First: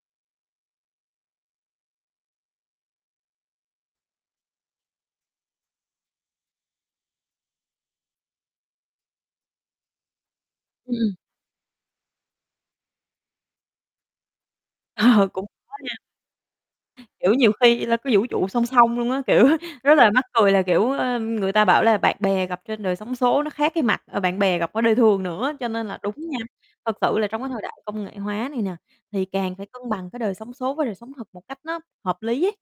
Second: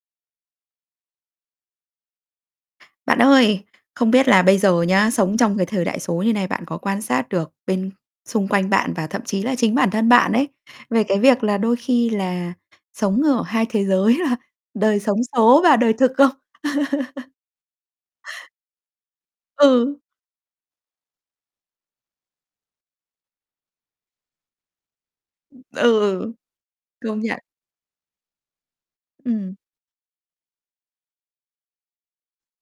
Bạn ơi, không biết là bây giờ nhá, sống trong cái thời đại số như thế này bạn có quan sát được bên xung quanh bạn và thậm chí là chính bản thân bạn ấy, Ừm, về ừm. cái việc là đôi khi là sống ở hai thế giới là đời sống Ờ, cũng số có và nha. đời thực không? Kiểu, nhiều khi là có vũ trụ song song luôn á, kiểu, rất Ừ. là mắc cười là, kiểu, ơ, người ta bảo là bạn bè gặp trên đời sống số nó khác cái mặt, ờ, bạn bè gặp ở đời thường nữa, Ừ, cho nên là đúng ừ. nha, thật sự Công là nhận. trong cái thời đại công nghệ hóa này nè, thì Ừm. càng phải cân bằng cái đời sống số với đời sống thực một cách nó hợp lý ấy.